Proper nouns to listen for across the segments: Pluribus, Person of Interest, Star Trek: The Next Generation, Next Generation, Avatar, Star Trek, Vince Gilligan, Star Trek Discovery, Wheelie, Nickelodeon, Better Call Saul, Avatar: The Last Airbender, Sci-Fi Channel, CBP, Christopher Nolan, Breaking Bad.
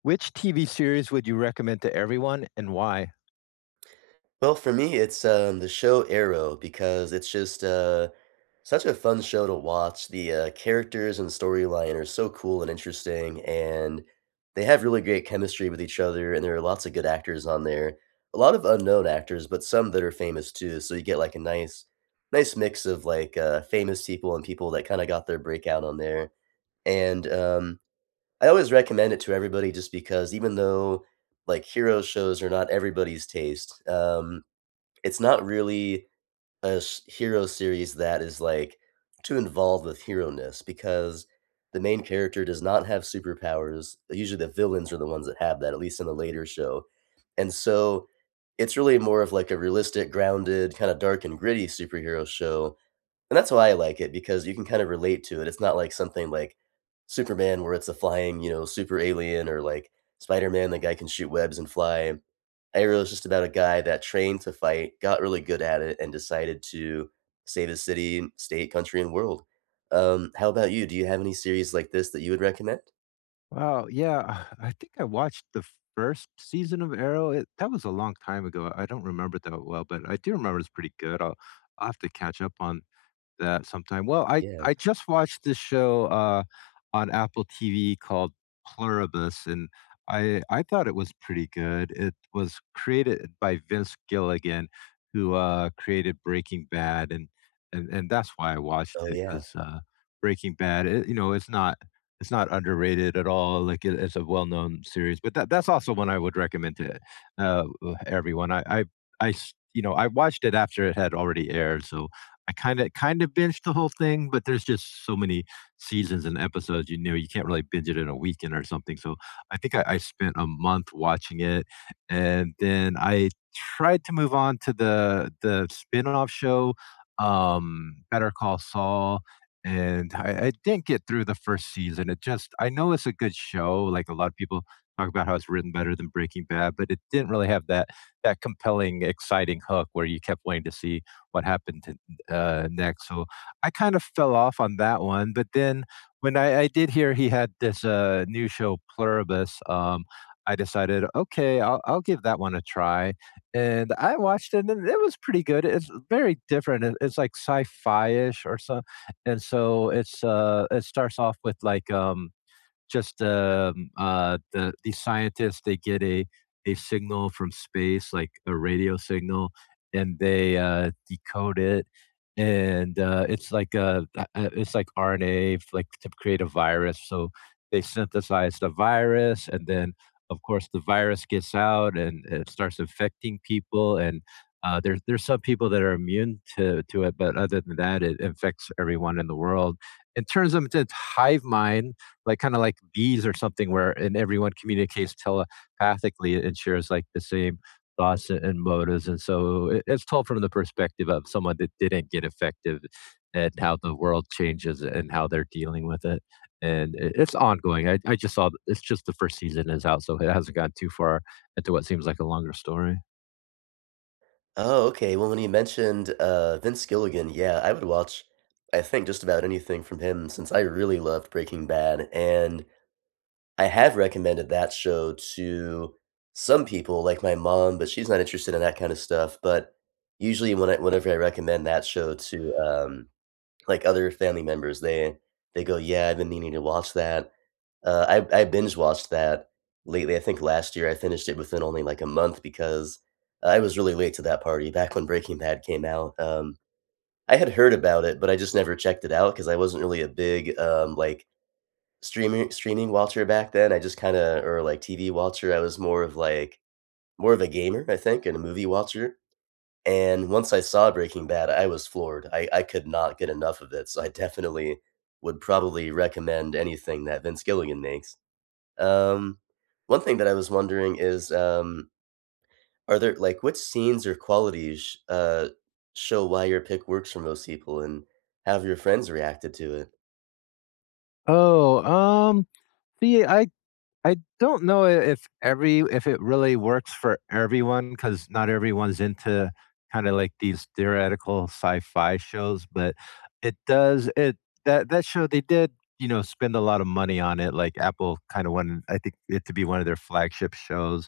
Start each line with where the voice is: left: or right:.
left: Which TV series would you recommend to everyone and why?
right: Well, for me, it's, the show Arrow because it's just, such a fun show to watch. The, characters and storyline are so cool and interesting, and they have really great chemistry with each other, and there are lots of good actors on there. A lot of unknown actors, but some that are famous too, so you get, like, a nice mix of, like, famous people and people that kinda got their breakout on there, and, I always recommend it to everybody just because even though, like, hero shows are not everybody's taste. It's not really a s hero series that is, like, too involved with hero-ness because the main character does not have superpowers. Usually, the villains are the ones that have that, at least in the later show, and so, it's really more of, like, a realistic, grounded, kinda dark and gritty superhero show, and that's why I like it because you can kind of relate to it. It's not like something like Superman where it's a flying, you know, super alien or like Spider-Man, the guy can shoot webs and fly. Arrow is just about a guy that trained to fight, got really good at it, and decided to save his city, state, country, and world. How about you? Do you have any series like this that you would recommend?
left: Wow, yeah, I think I watched the first season of Arrow. That was a long time ago. I don't remember that well, but I do remember it's pretty good. I'll have to catch up on that sometime. Well, I
right: Yeah.
left: I just watched this show on Apple TV called Pluribus, and I thought it was pretty good. It was created by Vince Gilligan, who created Breaking Bad, and and that's why I watched
right: Oh,
left: it
right: yeah.
left: because Breaking Bad, it's not it's not underrated at all. Like it's a well known series, but that's also one I would recommend to uh, everyone. I I watched it after it had already aired, so I kind of binged the whole thing, but there's just so many seasons and episodes. You know, you can't really binge it in a weekend or something. So I think I spent a month watching it, and then I tried to move on to the spin-off show, Better Call Saul. And I didn't get through the first season. It just, I know it's a good show. Like a lot of people talk about how it's written better than Breaking Bad, but it didn't really have that compelling, exciting hook where you kept waiting to see what happened next. So I kind of fell off on that one. But then when I did hear he had this new show, Pluribus, I decided, okay, I'll give that one a try. And I watched it and it was pretty good. It's very different. It's like sci fi ish or so. And so it's it starts off with like, just the these scientists. They get a signal from space, like a radio signal, and they decode it, and it's like a it's like RNA, like to create a virus, so they synthesize the virus, and then of course the virus gets out and it starts infecting people, and there's some people that are immune to it, but other than that it infects everyone in the world and turns them into hive mind, like kind of like bees or something, where and everyone communicates telepathically and shares like the same thoughts and, motives. And so it's told from the perspective of someone that didn't get effective, and how the world changes and how they're dealing with it. And it's ongoing. I just saw it's just the first season is out, so it hasn't gone too far into what seems like a longer story.
right: Oh, okay. Well, when you mentioned Vince Gilligan, yeah, I would watch, I think, just about anything from him since I really loved Breaking Bad. And I have recommended that show to some people, like my mom, but she's not interested in that kind of stuff. But usually, when I, whenever I recommend that show to like other family members, they go, "Yeah, I've been needing to watch that." Uh, I binge watched that lately. I think last year I finished it within only like a month because I was really late to that party back when Breaking Bad came out. I had heard about it, but I just never checked it out because I wasn't really a big like streaming culture back then. I just kinda or, like, TV culture, I was more of a gamer, I think, and a movie watcher, and once I saw Breaking Bad, I was floored. I could not get enough of it, so I definitely would probably recommend anything that Vince Gilligan makes. Um, One thing that I was wondering is, are there like, which scenes or qualities, show why your pick works for most people, and how have your friends reacted to it?
left: Oh see I don't know if every if it really works for everyone, because not everyone's into kind of like these theoretical sci-fi shows, but it does it that show they did, you know, spend a lot of money on it. Like Apple kind of wanted, I think, it to be one of their flagship shows,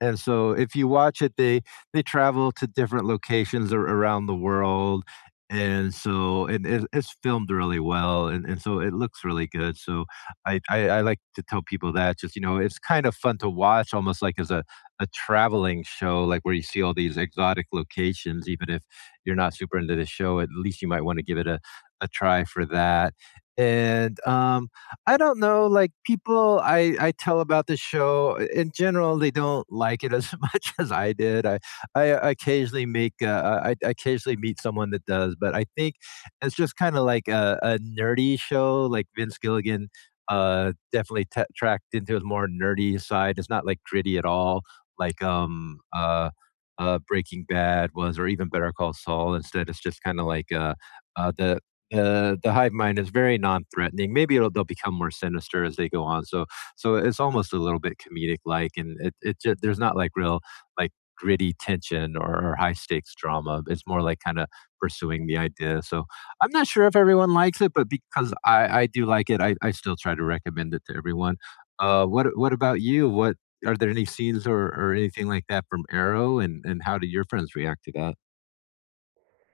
left: and so if you watch it, they travel to different locations around the world. And so, and it's filmed really well, and so it looks really good. So, I like to tell people that just, you know, it's kind of fun to watch, almost like as a traveling show, like where you see all these exotic locations. Even if you're not super into the show, at least you might want to give it a try for that. And I don't know, like people I tell about the show in general, they don't like it as much as I did. I occasionally make I occasionally meet someone that does, but I think it's just kind of like a nerdy show. Like Vince Gilligan definitely t tracked into his more nerdy side. It's not, like, gritty at all, like, Breaking Bad was, or even Better Call Saul. Instead, it's just kinda like, uh, the the hive mind is very non-threatening. Maybe it'll they'll become more sinister as they go on, so it's almost a little bit comedic-like, and it ju there's not, like, real, like, gritty tension or high-stakes drama. It's more like kinda pursuing the idea, so I'm not sure if everyone likes it, but because I do like it, I still try to recommend it to everyone. What about you? What Are there any scenes or, anything like that from Arrow, and how do your friends react to that?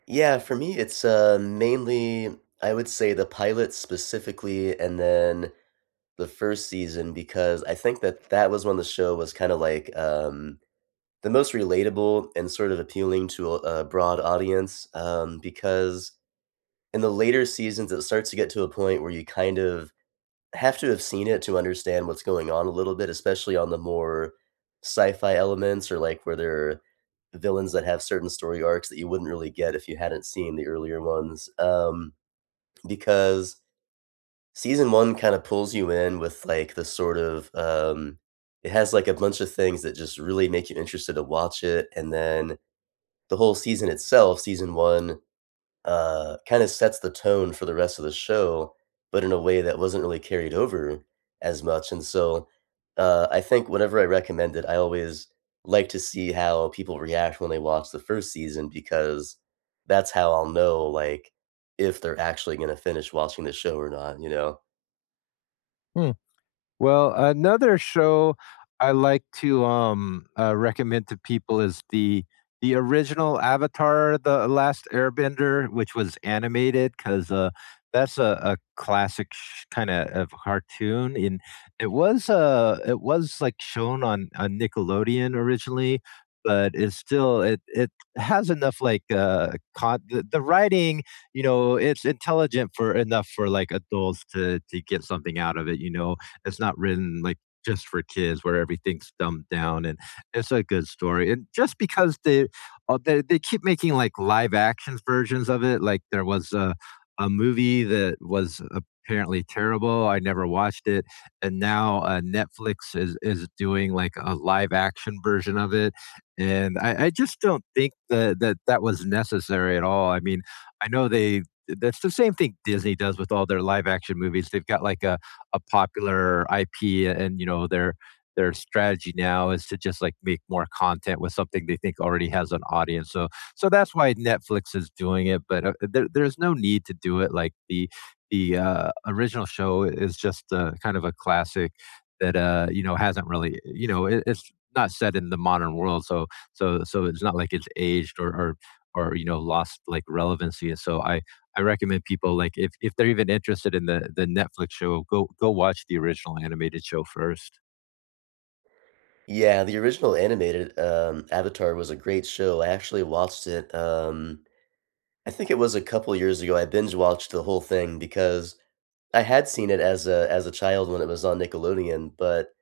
right: Yeah, for me, it's, mainly, I would say, the pilot specifically, and then the first season because I think that that was when the show was kinda like, the most relatable and sort of appealing to a broad audience, because in the later seasons, it starts to get to a point where you kind of have to have seen it to understand what's going on a little bit, especially on the more sci-fi elements or like where there are villains that have certain story arcs that you wouldn't really get if you hadn't seen the earlier ones. Because season one kind of pulls you in with like the sort of it has like a bunch of things that just really make you interested to watch it, and then the whole season itself, season one kinda sets the tone for the rest of the show, but in a way that wasn't really carried over as much, and so, I think whenever I recommend it, I always like to see how people react when they watch the 1st season because that's how I'll know, like, if they're actually gonna finish watching the show or not, you know?
left: Hmm. Well, another show I like to recommend to people is the original Avatar: The Last Airbender, which was animated, because that's a classic kind of cartoon, and it was it was like shown on Nickelodeon originally, but it's still it has enough like the writing, you know, it's intelligent for enough for like adults to get something out of it. You know, it's not written like just for kids where everything's dumbed down, and it's a good story. And just because they they keep making like live action versions of it, like there was a movie that was apparently terrible. I never watched it. And now Netflix is doing like a live action version of it, and I just don't think that, that was necessary at all. I mean, I know they that's the same thing Disney does with all their live action movies. They've got like a popular IP, and you know their strategy now is to just like make more content with something they think already has an audience. So that's why Netflix is doing it, but there's no need to do it. Like the original show is just kind of a classic that, you know, hasn't really, you know, it's not set in the modern world, so it's not like it's aged or, you know, lost like relevancy. And so I recommend people, like, if they're even interested in the Netflix show, go watch the original animated show first.
right: Yeah, the original animated, Avatar was a great show. I actually watched it, I think it was a couple years ago. I binge watched the whole thing because I had seen it as a child when it was on Nickelodeon, but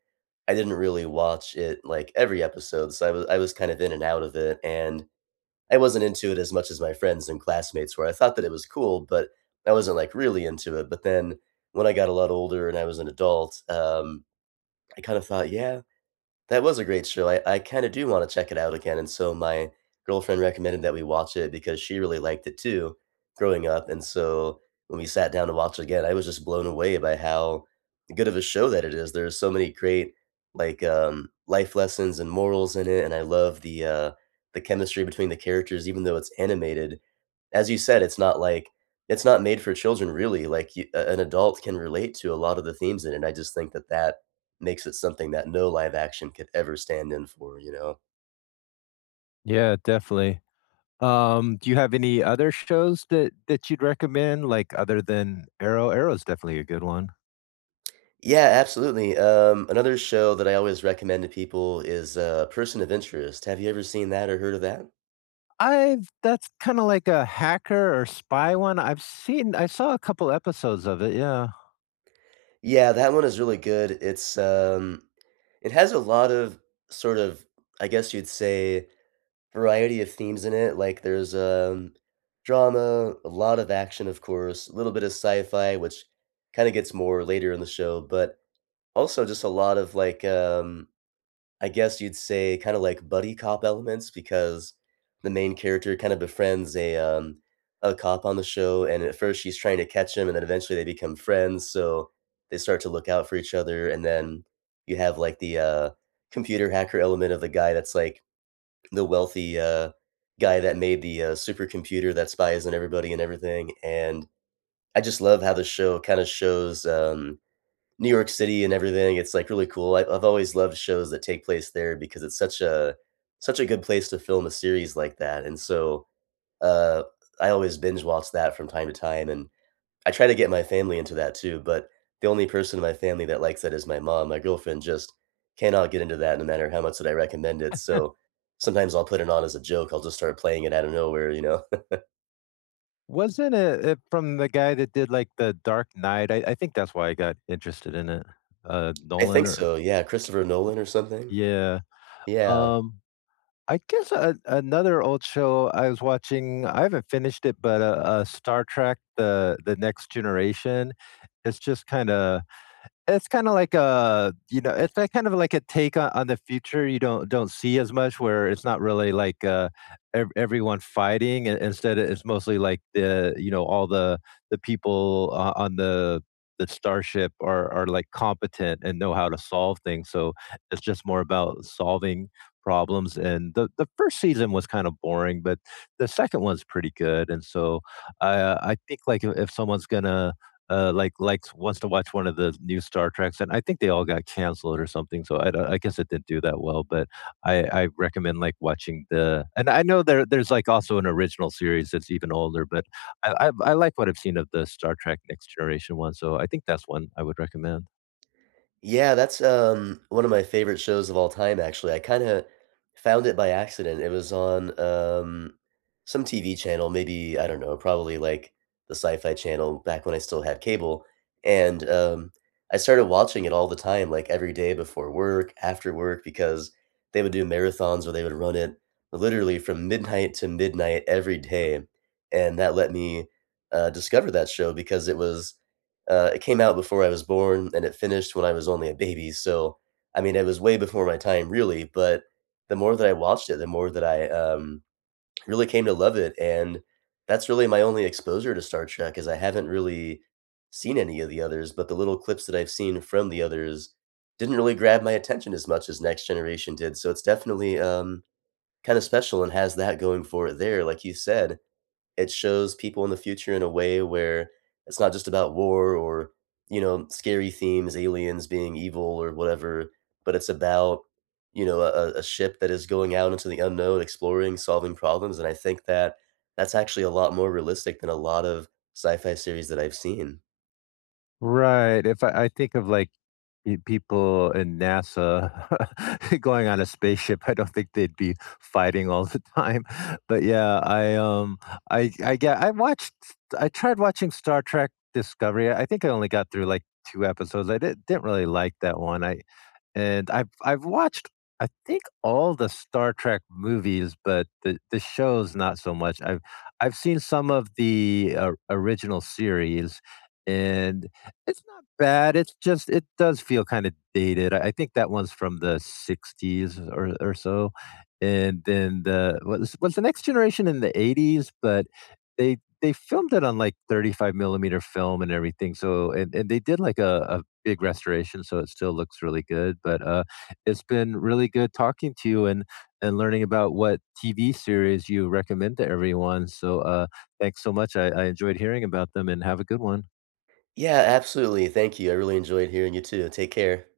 right: I didn't really watch it, like, every episode, so I was kind of in and out of it, and I wasn't into it as much as my friends and classmates were. I thought that it was cool, but I wasn't, like, really into it, but then when I got a lot older and I was an adult, I kind of thought, "Yeah, that was a great show. I kinda do wanna check it out again," and so my girlfriend recommended that we watch it because she really liked it too growing up, and so when we sat down to watch it again, I was just blown away by how good of a show that it is. There's so many great, like, life lessons and morals in it, and I love the chemistry between the characters even though it's animated. As you said, it's not like it's not made for children really, like, you a an adult can relate to a lot of the themes in it, and I just think that that makes it something that no live action could ever stand in for, you know?
left: Yeah, definitely. Do you have any other shows that you'd recommend, like other than Arrow? Arrow's definitely a good one.
right: Yeah, absolutely, another show that I always recommend to people is, Person of Interest. Have you ever seen that or heard of that?
left: I've That's kind of like a hacker or spy one. I saw a couple episodes of it. Yeah.
right: Yeah, that one is really good. It's, it has a lot of sort of, I guess you'd say variety of themes in it. Like there's drama, a lot of action, of course, a little bit of sci-fi, which kind of gets more later in the show, but also just a lot of like I guess you'd say kind of like buddy cop elements because the main character kind of befriends a cop on the show, and at first she's trying to catch him and then eventually they become friends, so they start to look out for each other, and then you have like the computer hacker element of the guy that's like the wealthy, guy that made the, supercomputer that spies on everybody and everything, and I just love how the show kinda shows, New York City and everything. It's, like, really cool. I've always loved shows that take place there because it's such a good place to film a series like that, and so, uh, I always binge watch that from time to time, and I try to get my family into that too, but the only person in my family that likes that is my mom. My girlfriend just cannot get into that no matter how much that I recommend it, so sometimes I'll put it on as a joke, I'll just start playing it out of nowhere, you know?
left: Wasn't it from the guy that did like the Dark Knight? I think that's why I got interested in it.
right: I
left: Nolan
right: think
left: or
right: so, yeah, Christopher Nolan or something?
left: yeah.
right: Yeah.
left: Um, I guess a another old show I was watching, I haven't finished it, but, Star Trek: The Next Generation. It's just kinda, it's kind of like a, you know, it's like kind of like a take on, the future you don't see as much, where it's not really like everyone fighting, and instead it's mostly like the, you know, all the people on the starship are like competent and know how to solve things, so it's just more about solving problems. And the first season was kind of boring, but the second one's pretty good. And so i I think like, if someone's gonna likes wants to watch one of the new Star Treks, and I think they all got canceled or something. So I guess it didn't do that well. But I recommend like watching the, and I know there's like also an original series that's even older, but I like what I've seen of the Star Trek Next Generation one. So I think that's one I would recommend.
right: Yeah, that's, one of my favorite shows of all time, actually. I kinda found it by accident. It was on, some TV channel, maybe, I don't know, probably, like, the Sci-Fi Channel back when I still had cable, and, I started watching it all the time, like, every day before work, after work, because they would do marathons where they would run it literally from midnight to midnight every day, and that let me, discover that show because it came out before I was born, and it finished when I was only a baby, so, I mean, it was way before my time, really, but the more that I watched it, the more that I, really came to love it, and that's really my only exposure to Star Trek, is I haven't really seen any of the others, but the little clips that I've seen from the others didn't really grab my attention as much as Next Generation did, so it's definitely, kinda special and has that going for it there, like you said. It shows people in the future in a way where it's not just about war or, you know, scary themes, aliens being evil or whatever, but it's about, you know, a ship that is going out into the unknown, exploring, solving problems. And I think that that's actually a lot more realistic than a lot of sci fi series that I've seen.
left: Right. If I, I think of like people in NASA going on a spaceship. I don't think they'd be fighting all the time. But yeah, I get I watched I tried watching Star Trek Discovery. I think I only got through like 2 episodes. Didn't really like that one. I've watched, I think, all the Star Trek movies, but the shows not so much. I've seen some of the original series, and it's not bad. It's just it does feel kind of dated. I think that one's from the '60s or so, and then the what's the Next Generation in the '80s, but they filmed it on like 35 millimeter film and everything. So and they did like a big restoration, so it still looks really good. But it's been really good talking to you and learning about what TV series you recommend to everyone. So thanks so much. I enjoyed hearing about them, and have a good one.
right: Yeah, absolutely. Thank you. I really enjoyed hearing you too. Take care.